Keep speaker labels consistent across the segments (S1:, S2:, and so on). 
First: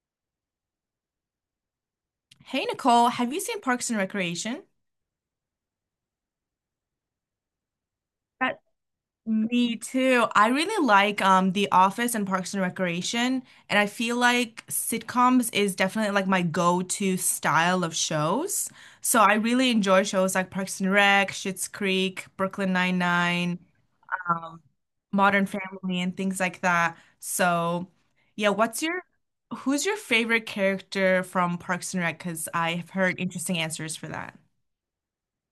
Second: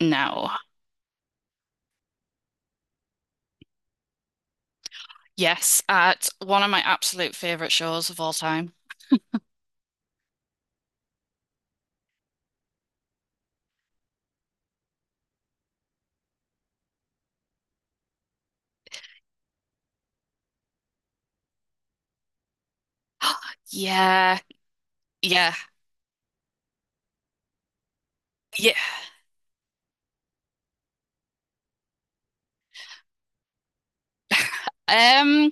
S1: No.
S2: Hey Nicole, have you seen Parks and Recreation?
S1: Yes, at one of my absolute favorite shows of all
S2: That-
S1: time.
S2: Me too. I really like The Office and Parks and Recreation, and I feel like sitcoms is definitely like my go-to style of shows. So I really enjoy shows like Parks and Rec, Schitt's Creek, Brooklyn Nine-Nine,
S1: Yeah,
S2: um, Modern
S1: yeah,
S2: Family, and things like that. So yeah,
S1: yeah.
S2: what's your who's your favorite character from Parks and Rec? Because I've heard interesting answers for that.
S1: Um,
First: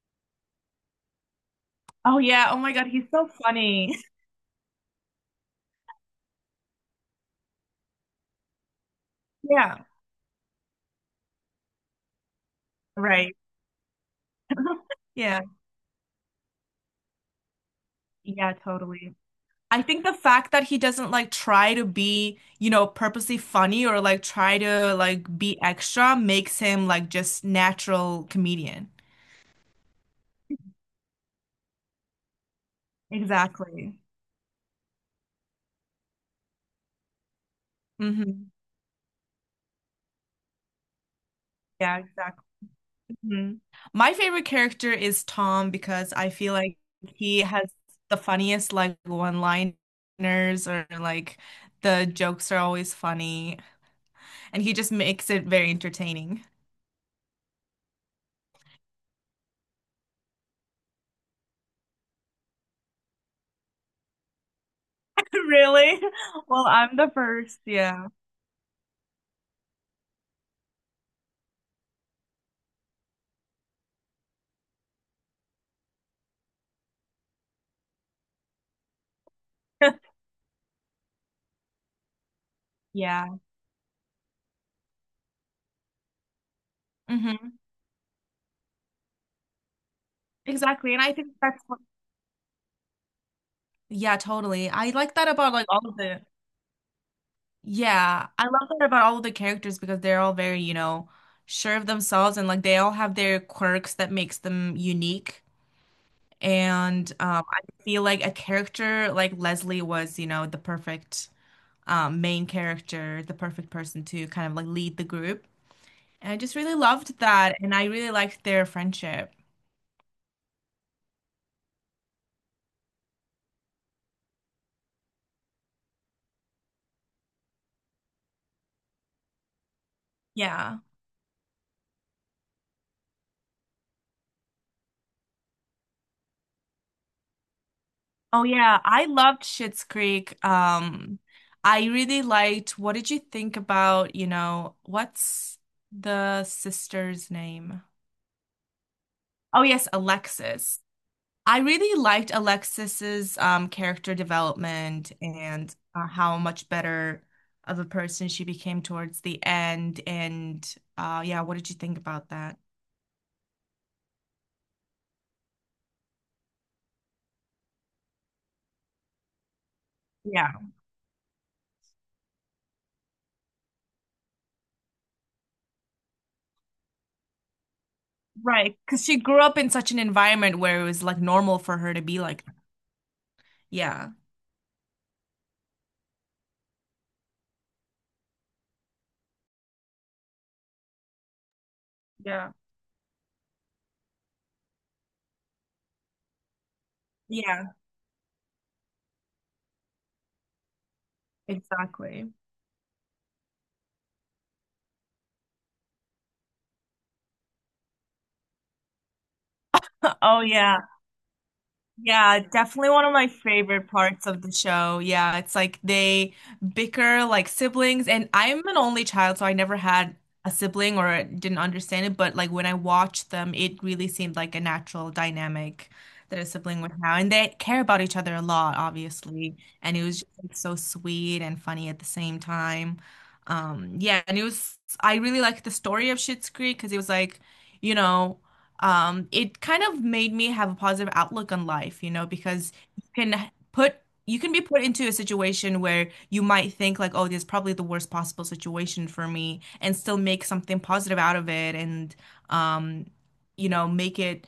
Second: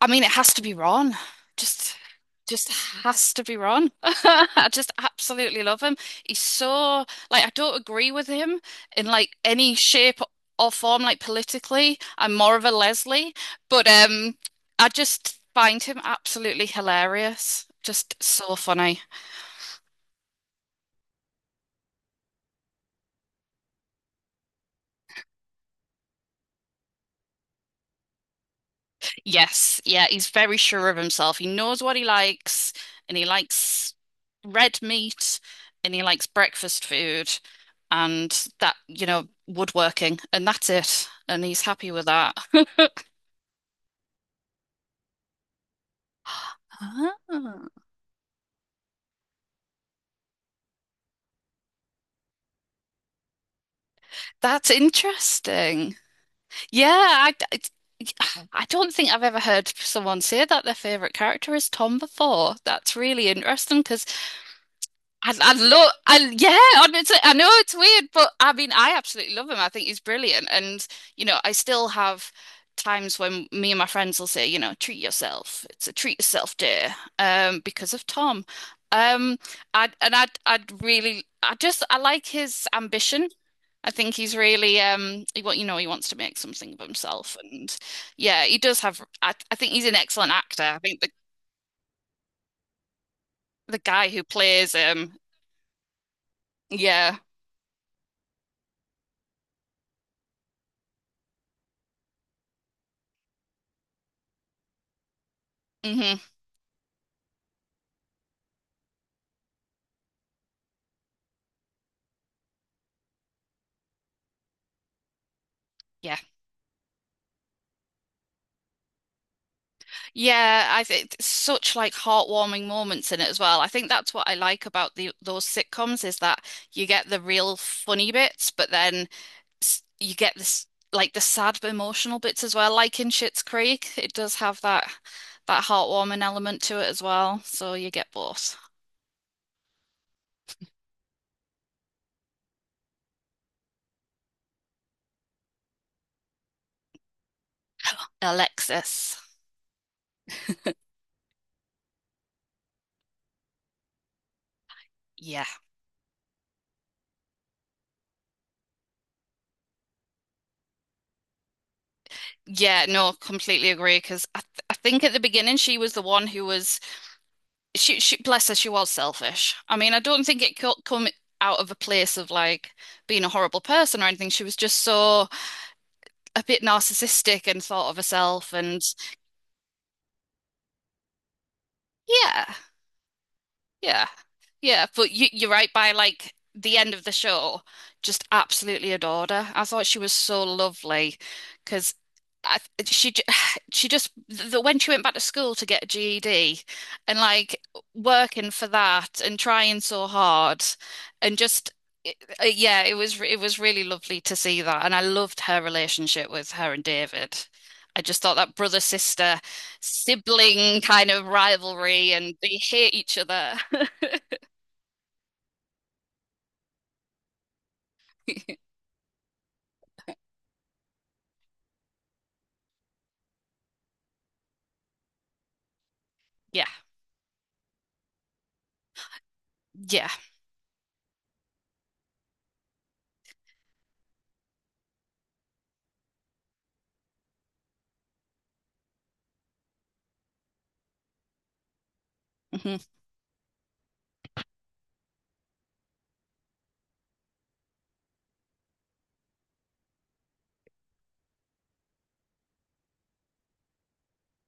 S1: I mean, it has to be Ron. Just,
S2: Oh yeah, oh
S1: just
S2: my God, he's so
S1: has to be Ron.
S2: funny.
S1: I just absolutely love him. He's so like I don't agree with him in like any
S2: Yeah,
S1: shape or form, like politically. I'm more of a Leslie,
S2: right.
S1: but I just
S2: Yeah,
S1: find him absolutely hilarious. Just
S2: yeah,
S1: so funny.
S2: totally. I think the fact that he doesn't like try to be, purposely funny or like try to like be extra makes him like just natural comedian.
S1: Yes, yeah, he's very sure of himself. He knows what he likes, and he likes
S2: Exactly.
S1: red meat, and he likes breakfast food, and
S2: Hmm.
S1: that, woodworking, and that's it. And he's happy
S2: Yeah,
S1: with that.
S2: exactly. Hmm. My favorite character is Tom because I feel like
S1: Ah,
S2: he has the funniest like one-liners or like the jokes are always funny and
S1: that's
S2: he just makes it very
S1: interesting.
S2: entertaining.
S1: Yeah, I, it's- I don't think I've ever heard someone say that their favorite character is Tom before. That's really interesting because
S2: Really?
S1: yeah,
S2: Well,
S1: and
S2: I'm the
S1: I know
S2: first.
S1: it's weird,
S2: Yeah.
S1: but I mean, I absolutely love him. I think he's brilliant. And, you know, I still have times when me and my friends will say, you know, treat yourself. It's a treat yourself day, because of Tom. Um, and I'd really, I just, I like his ambition.
S2: Yeah.
S1: I think he's really, you know, he wants to make something of himself.
S2: Hmm.
S1: And yeah, he does I think he's an excellent actor.
S2: Exactly. And I think that's
S1: The guy
S2: yeah,
S1: who
S2: totally.
S1: plays
S2: I like
S1: him,
S2: that about like all of
S1: yeah.
S2: yeah, I love that about all of the characters because they're all very, you know, sure of themselves and like they all have their quirks that makes them unique.
S1: hmm
S2: And I feel like a character like Leslie was, you know, the perfect main character, the perfect person to kind of like lead the group.
S1: yeah.
S2: And I just really loved that. And I really liked their friendship.
S1: Yeah, I think such like heartwarming moments in it as well. I think that's what I like about the those sitcoms is that you get the real funny bits, but then you get this
S2: Yeah.
S1: like the sad emotional bits as well. Like in Schitt's Creek, it does have that heartwarming element to it as well. So you get
S2: Oh
S1: both.
S2: yeah, I loved Schitt's Creek. I really liked. What did you think about, you know, what's the sister's name?
S1: Alexis.
S2: Oh yes, Alexis. I really liked Alexis's character development
S1: Yeah.
S2: and how much better of a person she became towards the end. And yeah, what did you think about that?
S1: Yeah, no, completely agree because I think at the beginning she was the one who was she bless her, she was selfish. I mean, I don't think
S2: Yeah.
S1: it co come out of a place of like being a horrible person or anything. She was just so a bit narcissistic and thought of herself
S2: Right,
S1: and
S2: because she grew up in such an environment where it was like normal for her to be like,
S1: yeah. Yeah.
S2: yeah.
S1: Yeah, but you're right, by like the end of the show, just absolutely adored her. I thought she was so lovely because
S2: Yeah,
S1: I, she j- she just the, when she went back to school to get a GED and like
S2: yeah,
S1: working for that and trying so hard and just it,
S2: exactly.
S1: yeah, it was really lovely to see that and I loved her relationship with her and David. I just thought that brother sister
S2: Oh yeah.
S1: sibling kind of rivalry and
S2: Yeah,
S1: they
S2: definitely
S1: hate
S2: one of
S1: each
S2: my
S1: other.
S2: favorite parts of the show. Yeah, it's like they bicker like siblings, and I'm an only child, so I never had a sibling or didn't understand it. But like when I watched them, it really seemed like a natural dynamic that a
S1: Yeah.
S2: sibling would have, and they care about each other a lot, obviously. And it
S1: Yeah.
S2: was just like, so sweet and funny at the same time. Yeah, and it was I really liked the story of Schitt's Creek because it was like you know it kind of made me have a positive outlook on life, you know, because
S1: Mhm.
S2: you can be put into a situation where you might think like, oh, this is probably the worst possible situation for me, and still make something positive out of it, and um, you know, make it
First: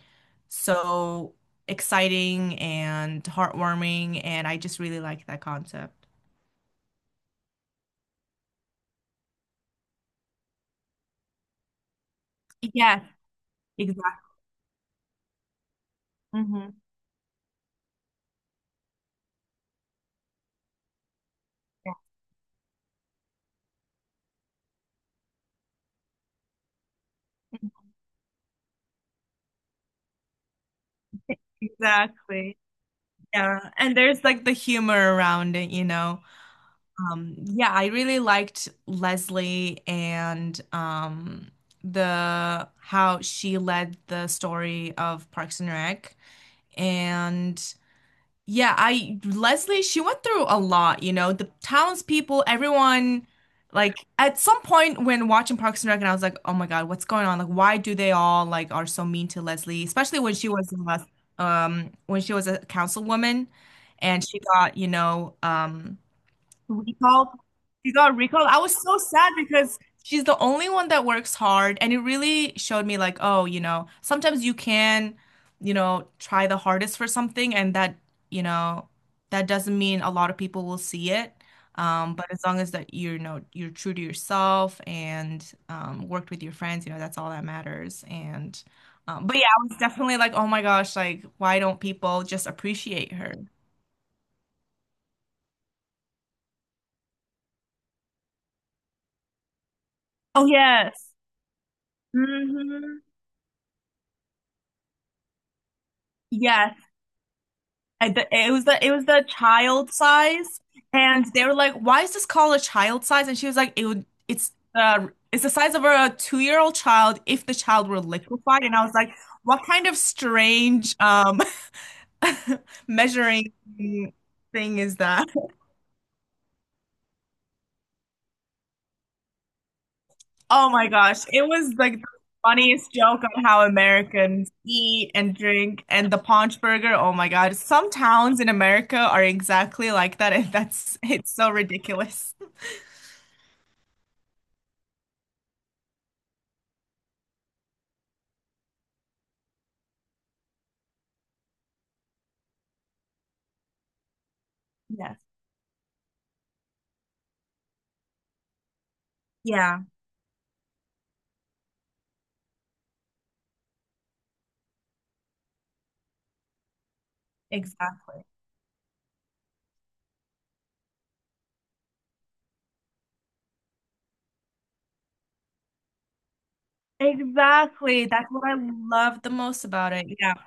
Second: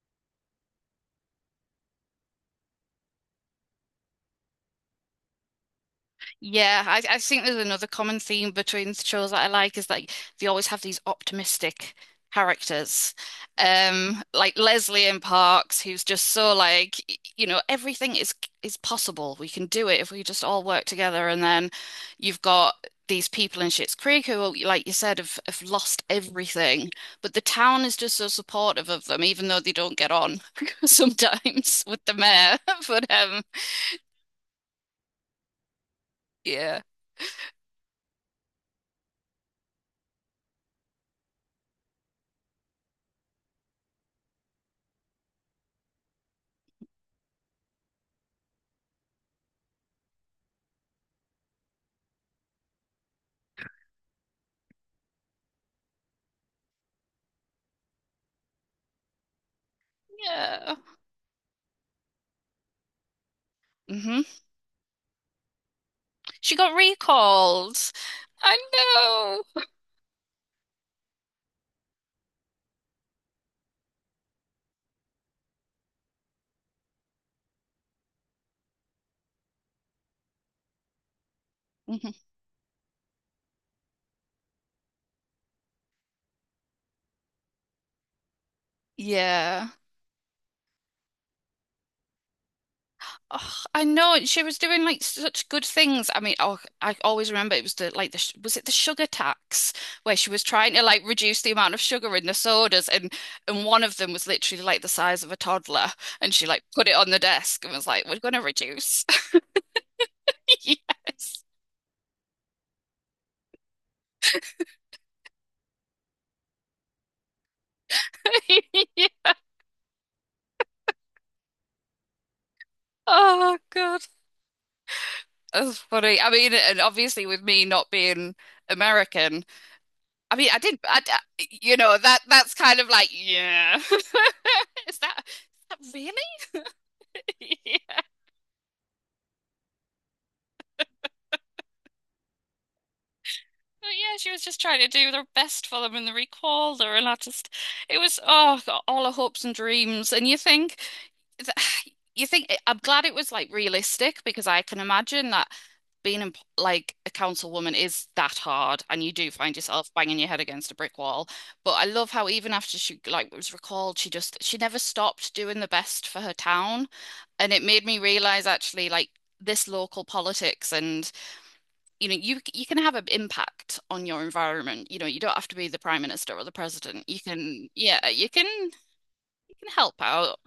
S2: so exciting and heartwarming, and I just really like that concept.
S1: I think there's another common theme between the shows that I like is like they always have these optimistic
S2: Yes,
S1: characters.
S2: exactly.
S1: Like Leslie in Parks, who's just so
S2: Hmm.
S1: like, you know, everything is possible. We can do it if we just all work together. And then
S2: Yeah.
S1: you've got these people in Schitt's Creek who, oh, like you said, have lost everything. But the town is just so supportive of them, even though they don't get on sometimes with the
S2: Exactly.
S1: mayor. But
S2: Yeah. And there's like the humor around it, you know.
S1: yeah.
S2: Yeah, I really liked Leslie and the how she led the story of Parks and Rec. And yeah, I Leslie, she went through a lot, you know, the townspeople, everyone, like at some point when watching Parks and Rec, and I was like, oh my God, what's going on? Like, why do they all like are so mean to Leslie, especially
S1: Yeah.
S2: when she was a councilwoman
S1: Mhm.
S2: and she got, you know.
S1: She got
S2: Recall.
S1: recalled.
S2: She got recalled.
S1: I
S2: I was so sad
S1: know.
S2: because she's the only one that works hard, and it really showed me like, oh, you know, sometimes you can, you know, try the hardest for something, and you know, that doesn't mean a lot of people will see it.
S1: Mhm.
S2: But as long as that you're, you know, you're true to yourself and worked with your friends, you know, that's all that matters. And but yeah, I
S1: Yeah.
S2: was definitely like, oh my gosh, like, why don't people just appreciate her?
S1: Oh, I know. And she was doing like such good things. I mean, oh, I always remember it was the like was it the sugar tax where she was
S2: Oh
S1: trying to like
S2: yes.
S1: reduce the amount of sugar in the sodas
S2: Hmm.
S1: and one of them was literally like the size of a toddler and she like
S2: Yes.
S1: put it on the desk and was like, "We're gonna
S2: It
S1: reduce."
S2: was the child size, and
S1: Yes.
S2: they were like, "Why is this called a child size?" And she was like, "It would it's the size of a 2 year old child if the child were liquefied." And I was like, "What kind of strange measuring
S1: Oh God,
S2: thing is that?"
S1: that's funny. I mean, and obviously with me not being American. I mean, I
S2: Oh
S1: did,
S2: my gosh, it
S1: I-
S2: was
S1: you
S2: like
S1: know,
S2: the
S1: that that's kind of
S2: funniest
S1: like,
S2: joke on how
S1: yeah.
S2: Americans eat and
S1: Is that
S2: drink and the paunch
S1: really?
S2: burger. Oh my God, some
S1: Yeah.
S2: towns in America are exactly like that, and that's it's so ridiculous.
S1: But yeah, she was just trying to do her best for them and they recalled her and I just it was oh got all her hopes and dreams and you think you think I'm glad it was like realistic because I can
S2: Yeah.
S1: imagine that being in, like a councilwoman is that hard and you do find
S2: Yeah,
S1: yourself banging your head against a brick wall. But I love how even after she like was recalled, she just she never stopped doing the best for her town. And it made me
S2: exactly.
S1: realize actually like this local politics and you know you can have an impact on your environment. You know, you don't have to be the prime minister or the president. You can yeah,
S2: Exactly. That's
S1: you
S2: what
S1: can
S2: I
S1: you
S2: love the most
S1: can
S2: about
S1: help
S2: it. Yeah.
S1: out.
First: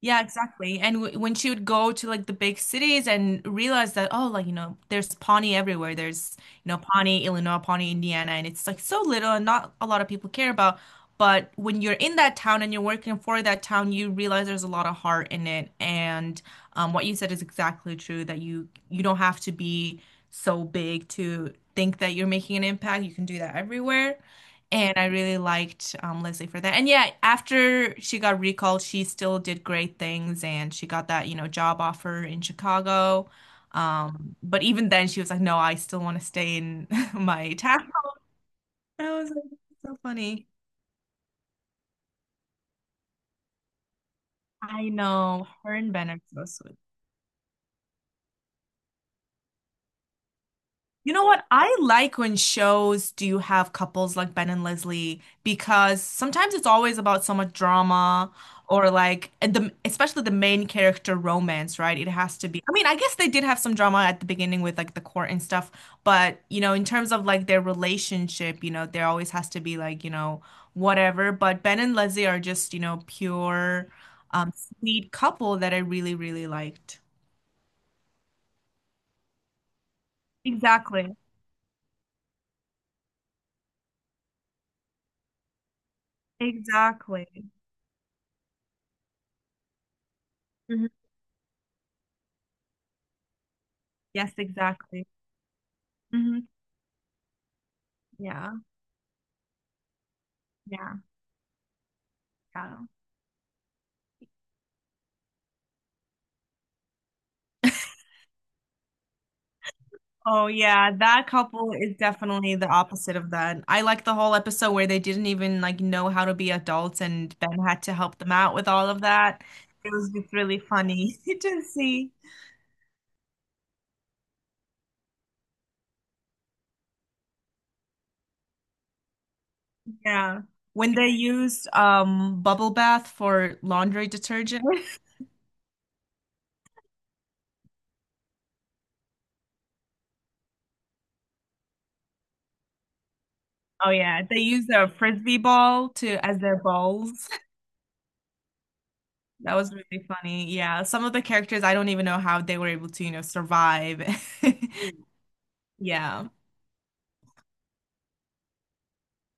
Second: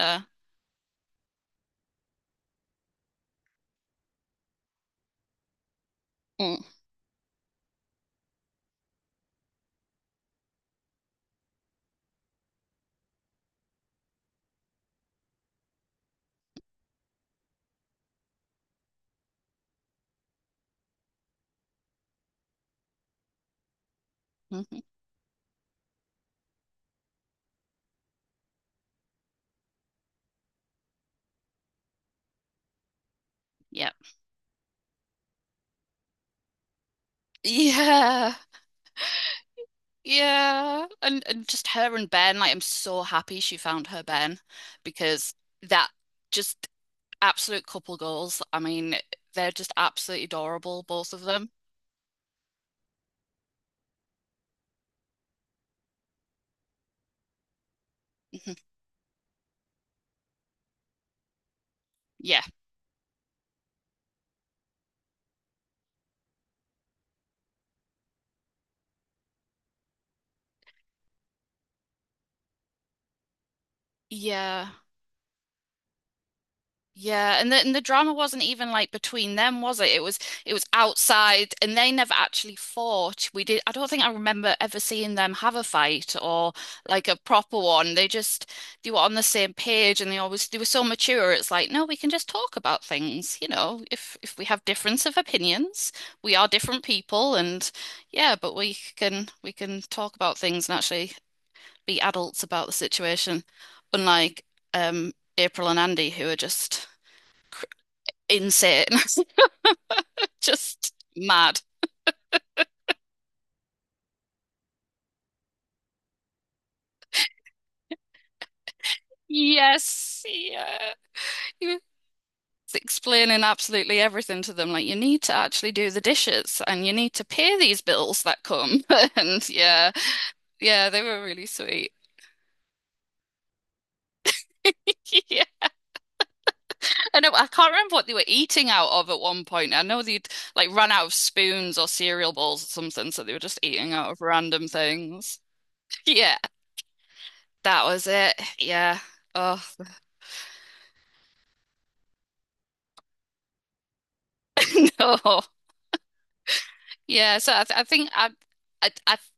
S2: Yeah, exactly. And w when she would go to like the big cities and realize that, oh, like, you know, there's Pawnee everywhere. There's, you know, Pawnee, Illinois, Pawnee, Indiana. And it's like so little and not a lot of people care about. But when you're in that town and you're working for that town, you realize there's a lot of heart in it. And what you said is exactly true that you don't have to be so big to think that you're making an impact. You can do that everywhere.
S1: Mm.
S2: And I really liked Leslie for that. And yeah, after she got recalled, she still did great things and she got that, you know, job offer in Chicago.
S1: Yep.
S2: But even then she was like, no, I still want to stay in my town.
S1: Yeah.
S2: I was like, so funny.
S1: Yeah. And just her and Ben, like I'm so happy she found her Ben
S2: I
S1: because
S2: know. Her
S1: that
S2: and Ben are so
S1: just
S2: sweet.
S1: absolute couple goals. I mean, they're just absolutely adorable, both
S2: You
S1: of
S2: know what?
S1: them.
S2: I like when shows do have couples like Ben and Leslie because sometimes it's always about so much drama
S1: Mhm.
S2: or like and the especially the main character romance, right? It has
S1: Yeah.
S2: to be. I mean, I guess they did have some drama at the beginning with like the court and stuff, but you know, in terms of like their relationship, you know, there always has to be like, you know, whatever. But Ben and Leslie are just, you know, pure,
S1: Yeah.
S2: sweet couple that I really, really liked.
S1: Yeah, and the drama wasn't even like between them, was it? It was
S2: Exactly.
S1: outside, and they never actually fought. We did. I don't think I remember ever seeing them have a fight or like a
S2: Exactly.
S1: proper one. They just they were on the same page, and they always they were so
S2: Mhm.
S1: mature. It's like, no, we can just talk about things. You know,
S2: Yes,
S1: if we have difference
S2: exactly.
S1: of opinions, we
S2: Hmm.
S1: are different people, and yeah,
S2: Yeah,
S1: but we can talk about things and
S2: yeah,
S1: actually be adults about the
S2: yeah.
S1: situation, unlike um April and Andy, who are just insane.
S2: Oh
S1: Just
S2: yeah, that
S1: mad.
S2: couple is definitely the opposite of that. I like the whole episode where they didn't even like know how to be adults and Ben had to help them out with all of that. It was
S1: Yes.
S2: just really
S1: Yeah.
S2: funny to
S1: He was
S2: see.
S1: explaining absolutely everything to them. Like, you need to actually do the dishes and you need to pay these bills that come. And yeah,
S2: Yeah.
S1: yeah,
S2: When
S1: they
S2: they
S1: were really
S2: used
S1: sweet.
S2: bubble bath for laundry detergent.
S1: Yeah. I know, I can't remember what they were eating out of at one point. I know they'd like run out of spoons or cereal bowls or something, so they were just
S2: Oh
S1: eating out of
S2: yeah, they
S1: random
S2: used a frisbee
S1: things.
S2: ball to
S1: Yeah,
S2: as their balls.
S1: that was it. Yeah.
S2: That
S1: Oh,
S2: was really funny. Yeah, some of the characters I don't even know how they were able to, you know, survive.
S1: no.
S2: Yeah.
S1: Yeah, so I, th I think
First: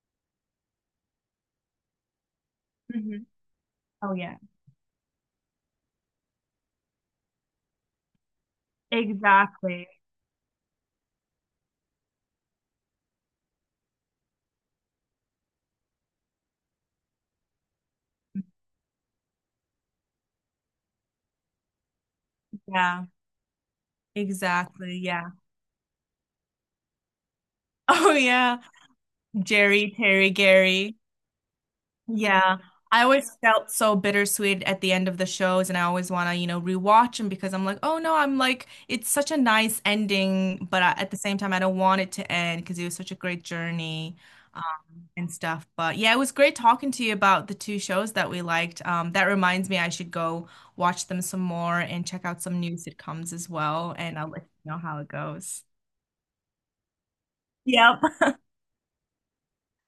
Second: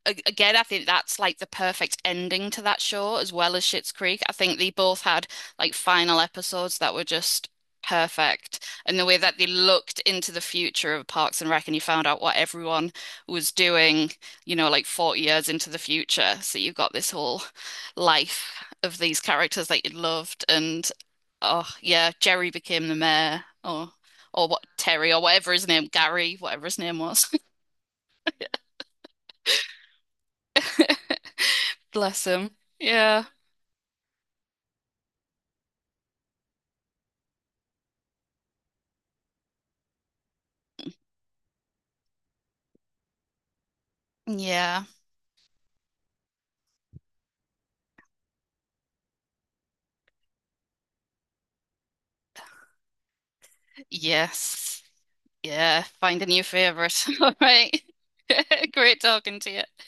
S1: I again I think that's like the perfect ending to that show
S2: Mhm.
S1: as well as Schitt's
S2: Oh
S1: Creek. I
S2: yeah.
S1: think they both had like final episodes that were just perfect, and the way that they
S2: Exactly.
S1: looked into the future of Parks and Rec and you found out what everyone was doing, you know, like 40 years into the future. So you've got this whole life of these characters that you loved, and oh yeah, Jerry became the
S2: Yeah.
S1: mayor, or what
S2: Exactly.
S1: Terry or
S2: Yeah.
S1: whatever his name, Gary, whatever his name was.
S2: Oh yeah. Jerry, Terry, Gary.
S1: Bless him.
S2: Yeah. I
S1: Yeah.
S2: always felt so bittersweet at the end of the shows and I always want to, you know, rewatch them because I'm like, "Oh no, I'm like it's such a nice ending, but at the same time I don't want it to end because it was such a great journey." Um,
S1: Yeah.
S2: and stuff. But yeah, it was great talking to you about the two shows that we liked. That reminds me, I should go watch them some more and check out some new sitcoms as well. And I'll let you know
S1: Yes.
S2: how it goes.
S1: Yeah. Find a new favorite. All right.
S2: Yep.
S1: Great talking to you.